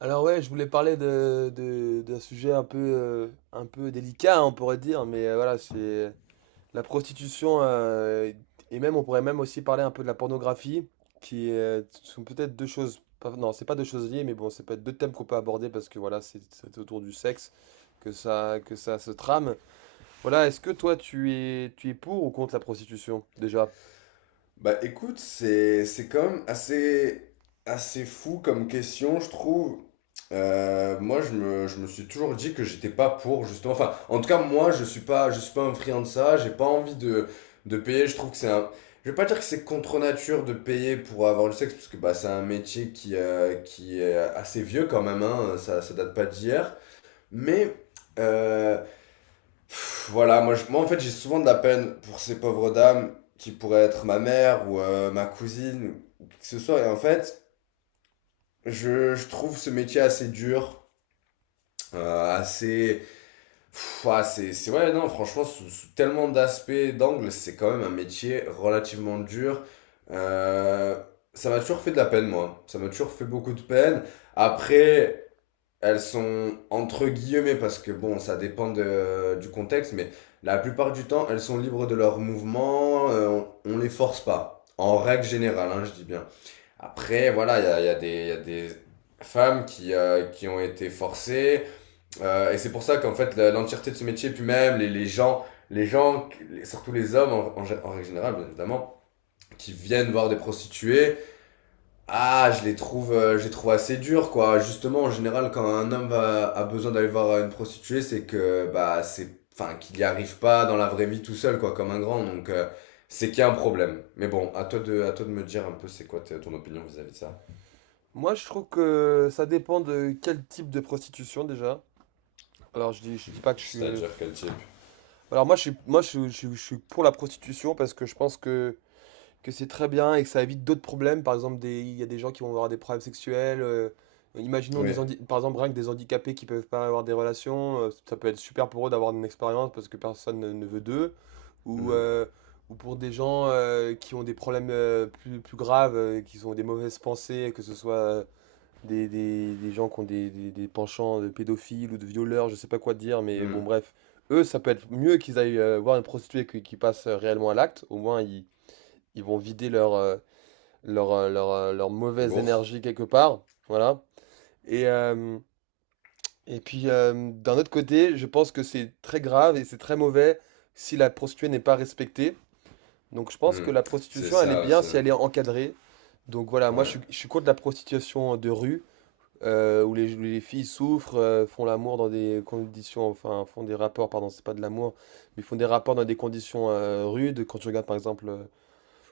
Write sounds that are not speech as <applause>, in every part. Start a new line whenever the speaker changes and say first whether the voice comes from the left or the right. right: Alors ouais, je voulais parler d'un sujet un peu délicat, hein, on pourrait dire, mais voilà, c'est la prostitution, et même on pourrait même aussi parler un peu de la pornographie, qui sont peut-être deux choses, non, c'est pas deux choses liées, mais bon, c'est peut-être deux thèmes qu'on peut aborder parce que voilà, c'est autour du sexe que ça se trame. Voilà, est-ce que toi tu es pour ou contre la prostitution, déjà?
left: Bah écoute, c'est quand même assez assez fou comme question, je trouve. Moi, je me suis toujours dit que j'étais pas pour justement. Enfin, en tout cas, moi, je suis pas un friand de ça. J'ai pas envie de payer. Je trouve que c'est un. Je vais pas dire que c'est contre nature de payer pour avoir du sexe parce que bah c'est un métier qui est assez vieux quand même. Hein, ça date pas d'hier. Mais euh, Voilà, moi, moi en fait j'ai souvent de la peine pour ces pauvres dames qui pourraient être ma mère ou ma cousine ou qui que ce soit. Et en fait, je trouve ce métier assez dur, assez. Ah, c'est ouais, non, franchement, sous tellement d'aspects, d'angles, c'est quand même un métier relativement dur. Euh, ça m'a toujours fait de la peine, moi. Ça m'a toujours fait beaucoup de peine. Après. Elles sont entre guillemets parce que bon, ça dépend du contexte, mais la plupart du temps, elles sont libres de leurs mouvements, on les force pas. En règle générale, hein, je dis bien. Après, voilà, il y a des, il y a des femmes qui ont été forcées, et c'est pour ça qu'en fait, l'entièreté de ce métier, puis même les gens, surtout les hommes en règle générale, bien évidemment, qui viennent voir des prostituées, ah, je les trouve assez durs, quoi. Justement, en général, quand un homme a besoin d'aller voir une prostituée, c'est que, bah, c'est, enfin, qu'il n'y arrive pas dans la vraie vie tout seul, quoi, comme un grand. Donc, c'est qu'il y a un problème. Mais bon, à toi de me dire un peu c'est quoi ton opinion vis-à-vis de ça.
right: Moi, je trouve que ça dépend de quel type de prostitution déjà. Alors, je dis pas que je suis.
left: C'est-à-dire quel type.
right: Alors moi je suis pour la prostitution parce que je pense que c'est très bien et que ça évite d'autres problèmes. Par exemple, il y a des gens qui vont avoir des problèmes sexuels. Imaginons
left: Oui.
right: par exemple rien que des handicapés qui peuvent pas avoir des relations. Ça peut être super pour eux d'avoir une expérience parce que personne ne veut d'eux. Ou,
left: Mm.
right: euh, ou pour des gens qui ont des problèmes plus graves, qui ont des mauvaises pensées, que ce soit des gens qui ont des penchants de pédophiles ou de violeurs, je sais pas quoi te dire, mais bon,
left: Mm.
right: bref. Eux, ça peut être mieux qu'ils aillent voir une prostituée qui passe réellement à l'acte. Au moins, ils vont vider leur mauvaise
left: Bourse.
right: énergie quelque part. Voilà. Et, euh, et puis, d'un autre côté, je pense que c'est très grave et c'est très mauvais si la prostituée n'est pas respectée. Donc, je pense que
left: Mm.
right: la
left: C'est
right: prostitution, elle est
left: ça,
right: bien si
left: c'est.
right: elle est encadrée. Donc voilà, moi je
left: Ouais.
right: suis, je suis contre la prostitution de rue où les filles souffrent, font l'amour dans des conditions, enfin font des rapports, pardon, c'est pas de l'amour, mais font des rapports dans des conditions rudes. Quand tu regardes par exemple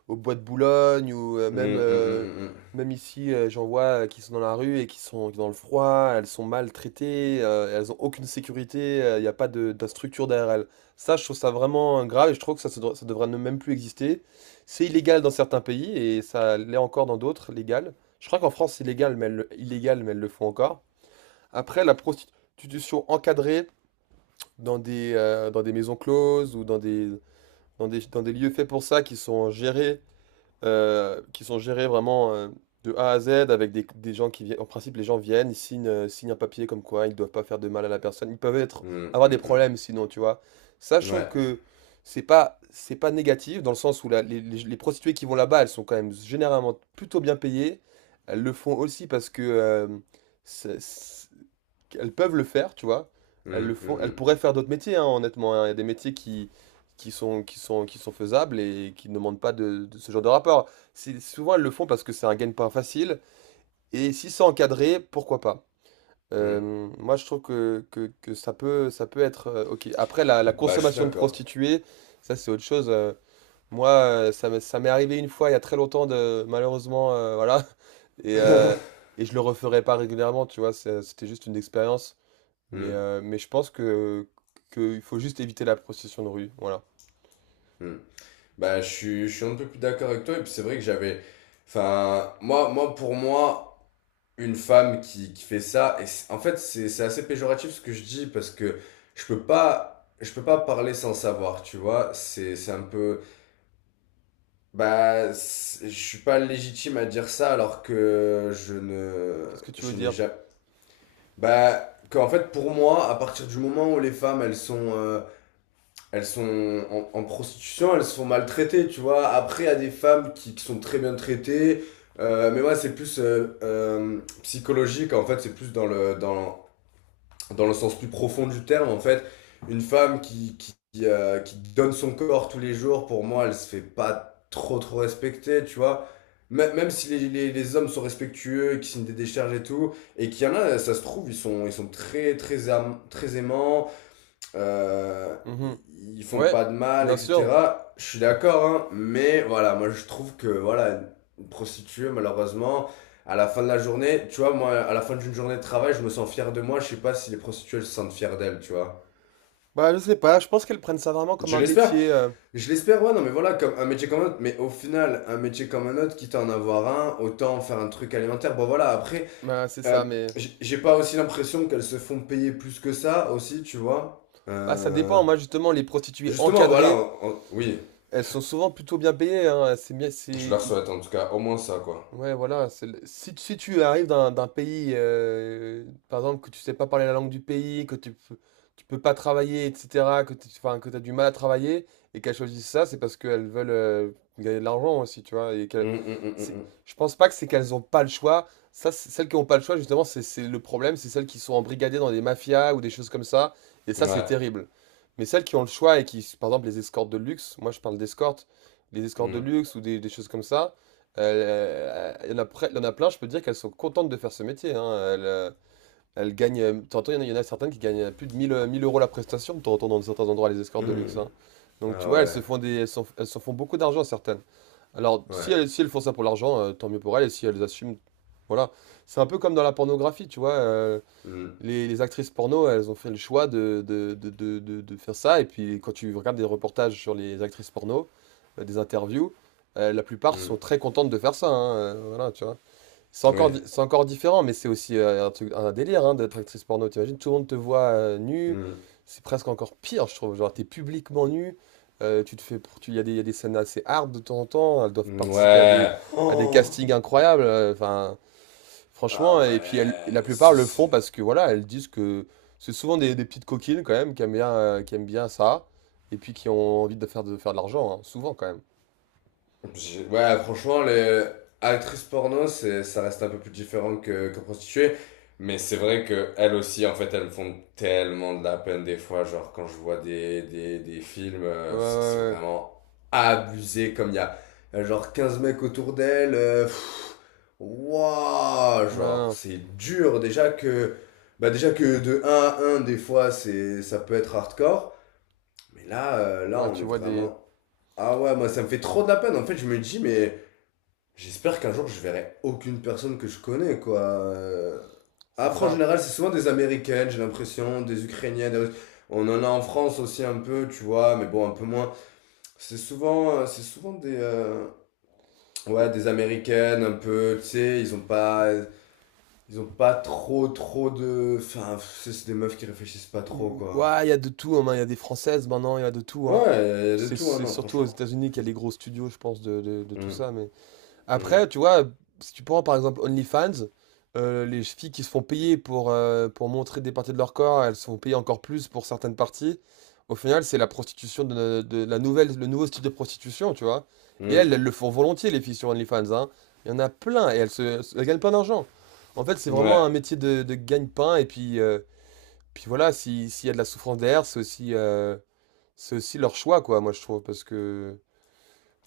right: au Bois de Boulogne ou
left: Mm, mm,
right: même ici, j'en vois qui sont dans la rue et qui sont dans le froid, elles sont maltraitées, elles ont aucune sécurité, il n'y a pas de structure derrière elles. Ça, je trouve ça vraiment grave et je trouve que ça devrait ne même plus exister. C'est illégal dans certains pays et ça l'est encore dans d'autres, légal. Je crois qu'en France, c'est légal, mais illégal, mais elles le font encore. Après, la prostitution encadrée dans des maisons closes ou dans des lieux faits pour ça qui sont gérés vraiment, de A à Z avec des gens qui viennent. En principe, les gens viennent, ils signent un papier comme quoi ils ne doivent pas faire de mal à la personne. Ils peuvent être,
left: mm, mm,
right: avoir
left: mm.
right: des
left: Mm,
right: problèmes
left: mm,
right: sinon, tu vois. Ça, je
left: mm.
right: trouve
left: Ouais.
right: que c'est pas négatif dans le sens où les prostituées qui vont là-bas, elles sont quand même généralement plutôt bien payées. Elles le font aussi parce que c'est- c'est- elles peuvent le faire, tu vois. Elles
left: Mm,
right: le font. Elles
left: mm,
right: pourraient faire d'autres métiers, hein, honnêtement. Hein. Il y a des métiers qui sont faisables et qui ne demandent pas de ce genre de rapport. Souvent, elles le font parce que c'est un gagne-pain facile. Et si c'est encadré, pourquoi pas?
left: mm, mm.
right: Moi, je trouve que ça peut être OK. Après, la
left: Bah, je suis
right: consommation de
left: d'accord.
right: prostituées, ça, c'est autre chose. Moi, ça m'est arrivé une fois il y a très longtemps, malheureusement, voilà. <laughs> Et, euh, et je le referai pas régulièrement, tu vois. C'était juste une expérience. Mais,
left: Mm,
right: euh, mais je pense qu'il faut juste éviter la prostitution de rue. Voilà.
left: mm. Bah, je suis un peu plus d'accord avec toi. Et puis, c'est vrai que j'avais. Enfin, moi, moi, pour moi, une femme qui fait ça. Et en fait, c'est assez péjoratif ce que je dis parce que je peux pas parler sans savoir, tu vois. C'est un peu. Bah, je suis pas légitime à dire ça alors que je ne.
right: Qu'est-ce que tu veux
left: Je n'ai
right: dire?
left: jamais. Bah, qu'en fait, pour moi, à partir du moment où les femmes, elles sont. Elles sont en prostitution, elles se font maltraiter, tu vois. Après, il y a des femmes qui sont très bien traitées. Mais moi, c'est plus psychologique, en fait, c'est plus dans le sens plus profond du terme, en fait. Une femme qui donne son corps tous les jours, pour moi, elle se fait pas trop, trop respecter, tu vois. Même si les hommes sont respectueux, qui signent des décharges et tout, et qu'il y en a, ça se trouve, ils sont très, très, très aimants, euh,
right: Mhm.
left: ils font
right: Ouais,
left: pas de mal,
right: bien sûr.
left: etc. Je suis d'accord, hein, mais voilà, moi je trouve que voilà, une prostituée, malheureusement, à la fin de la journée, tu vois, moi, à la fin d'une journée de travail, je me sens fier de moi. Je sais pas si les prostituées elles se sentent fiers d'elles, tu vois.
right: Bah, je sais pas, je pense qu'elles prennent ça vraiment comme
left: Je
right: un
left: l'espère.
right: métier.
left: Je l'espère, ouais, non, mais voilà, comme un métier comme un autre. Mais au final, un métier comme un autre, quitte à en avoir un, autant faire un truc alimentaire. Bon, voilà, après,
right: Bah, c'est
left: euh,
right: ça, mais.
left: j'ai pas aussi l'impression qu'elles se font payer plus que ça, aussi, tu vois.
right: Bah, ça dépend.
left: Euh,
right: Moi, justement, les prostituées
left: Justement, voilà,
right: encadrées,
left: oui.
right: elles sont souvent plutôt bien payées. Hein. C'est bien,
left: Je
right: c'est.
left: leur souhaite en tout cas au moins ça, quoi.
right: Ouais, voilà. Si tu arrives d'un pays, par exemple, que tu sais pas parler la langue du pays, tu peux pas travailler, etc., enfin, que t'as du mal à travailler, et qu'elles choisissent ça, c'est parce qu'elles veulent gagner de l'argent aussi, tu vois.
left: Hum, hum, hum,
right: C'est,
left: hum,
right: je pense pas que c'est qu'elles ont pas le choix. Ça, celles qui ont pas le choix, justement, c'est le problème, c'est celles qui sont embrigadées dans des mafias ou des choses comme ça. Et ça, c'est
left: Ouais.
right: terrible. Mais celles qui ont le choix et qui, par exemple, les escortes de luxe, moi je parle d'escortes, les escortes de
left: Hum.
right: luxe ou des choses comme ça. Il y en a plein, je peux dire qu'elles sont contentes de faire ce métier. Hein. Elles, euh, elles gagnent. T'entends, il y en a certaines qui gagnent plus de 1000 1000 euros la prestation. T'entends dans certains endroits les escortes de luxe.
left: Hum.
right: Hein. Donc tu
left: Ah
right: vois, elles se
left: ouais.
right: font des, elles s'en font beaucoup d'argent certaines. Alors si
left: Ouais.
right: elles, si elles font ça pour l'argent, tant mieux pour elles. Et si elles assument, voilà. C'est un peu comme dans la pornographie, tu vois. euh,
left: Hum,
right: les, les actrices porno, elles ont fait le choix de faire ça. Et puis, quand tu regardes des reportages sur les actrices porno, des interviews, la plupart sont
left: hum.
right: très contentes de faire ça. Hein, voilà, tu vois. C'est encore,
left: Oui.
right: di- c'est encore différent, mais c'est aussi un truc, un délire, hein, d'être actrice porno. T'imagines, tout le monde te voit nue.
left: Hum.
right: C'est presque encore pire, je trouve. Genre, t'es publiquement nue. Tu te fais, pr- tu, Il y a des scènes assez hard de temps en temps. Elles doivent participer à des,
left: Ouais.
right: à des
left: Oh.
right: castings incroyables. Enfin,
left: Ah
right: franchement, et puis la
left: ouais.
right: plupart
left: Ça
right: le font
left: c'est.
right: parce que voilà, elles disent que c'est souvent des petites coquines quand même qui aiment bien ça. Et puis qui ont envie de faire de l'argent, hein, souvent quand même.
left: Ouais, franchement, les actrices porno, c'est, ça reste un peu plus différent que prostituées. Mais c'est vrai que elles aussi, en fait, elles font tellement de la peine des fois. Genre, quand je vois des films,
right: Ouais, ouais,
left: c'est
right: ouais.
left: vraiment abusé. Comme il y a, genre 15 mecs autour d'elle waouh,
right: Non,
left: genre,
right: non.
left: c'est dur. Déjà que, bah, déjà que de un à 1, des fois, c'est, ça peut être hardcore. Mais là, là,
right: Ouais,
left: on
right: tu
left: est
right: vois des.
left: vraiment. Ah ouais, moi, ça me fait trop de la peine. En fait, je me dis, mais. J'espère qu'un jour je verrai aucune personne que je connais, quoi. Euh,
right: C'est
left: Après, en
right: ça.
left: général, c'est souvent des Américaines, j'ai l'impression, des Ukrainiennes, des Russes. On en a en France aussi un peu, tu vois, mais bon, un peu moins. C'est souvent des, ouais, des Américaines, un peu, tu sais, ils ont pas, trop, trop de, enfin, c'est des meufs qui réfléchissent pas trop,
right: Mmh,
left: quoi.
right: ouais, il y a de tout, hein, il y a des françaises maintenant, il y a de tout,
left: Ouais,
right: hein.
left: il y a de
right: C'est
left: tout, hein,
right: c'est
left: non,
right: surtout aux
left: franchement.
right: États-Unis qu'il y a les gros studios, je pense, de tout
left: Hum,
right: ça. Mais
left: hum,
right: après, tu vois, si tu prends par exemple OnlyFans, les filles qui se font payer pour montrer des parties de leur corps, elles se font payer encore plus pour certaines parties. Au final, c'est la prostitution de la nouvelle, le nouveau style de prostitution, tu vois. Et
left: hum.
right: elles le font volontiers, les filles sur OnlyFans, hein. Il y en a plein et elles gagnent plein d'argent. En fait, c'est vraiment un
left: Ouais,
right: métier de gagne-pain et puis, voilà, s'il y a de la souffrance derrière, c'est aussi leur choix, quoi, moi je trouve. Parce que,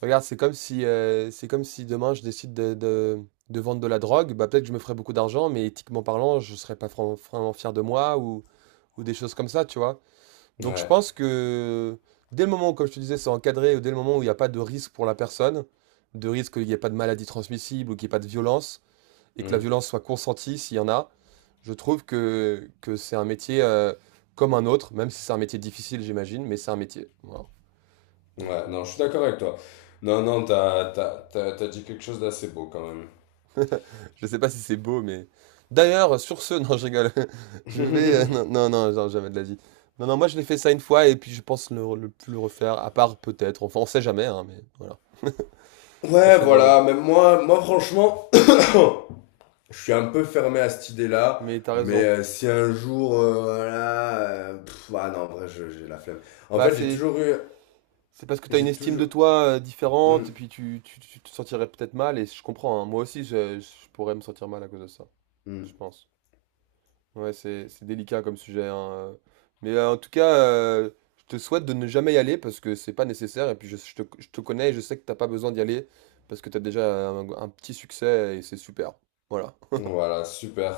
right: regarde, c'est comme si demain je décide de vendre de la drogue, bah peut-être que je me ferais beaucoup d'argent, mais éthiquement parlant, je serais pas vraiment fier de moi ou des choses comme ça, tu vois. Donc je
left: ouais.
right: pense que dès le moment où, comme je te disais, c'est encadré, ou dès le moment où il n'y a pas de risque pour la personne, de risque qu'il n'y ait pas de maladie transmissible ou qu'il n'y ait pas de violence, et que la
left: Hum.
right: violence soit consentie s'il y en a, je trouve que c'est un métier comme un autre, même si c'est un métier difficile, j'imagine, mais c'est un métier. Voilà. Donc,
left: Ouais,
right: euh,
left: non, je suis d'accord avec toi. Non, non, t'as dit quelque chose d'assez beau quand même.
right: je sais pas si c'est beau, mais. D'ailleurs, sur ce, <laughs> non, je rigole. <laughs> Je vais.
left: <laughs>
right: Non, non, non, non, jamais de la vie. Non, non, moi, je l'ai fait ça une fois et puis je pense le plus le refaire, à part peut-être. Enfin, on sait jamais, hein, mais voilà. On
left: Ouais,
right: sait jamais.
left: voilà, même moi, moi franchement, <coughs> <clears throat> je suis un peu fermé à cette idée-là,
right: Mais t'as
left: mais
right: raison.
left: si un jour, voilà, ah non, en vrai, j'ai la flemme. En
right: Bah,
left: fait, j'ai
right: c'est.
left: toujours eu,
right: C'est parce que t'as une
left: j'ai
right: estime
left: toujours.
right: de toi différente
left: Hmm,
right: et puis tu te sentirais peut-être mal et je comprends, hein. Moi aussi, je pourrais me sentir mal à cause de ça, je
left: hmm.
right: pense. Ouais, c'est délicat comme sujet, hein. Mais en tout cas, je te souhaite de ne jamais y aller parce que c'est pas nécessaire. Et puis je te connais et je sais que t'as pas besoin d'y aller parce que t'as déjà un petit succès et c'est super. Voilà. <laughs>
left: Voilà, super.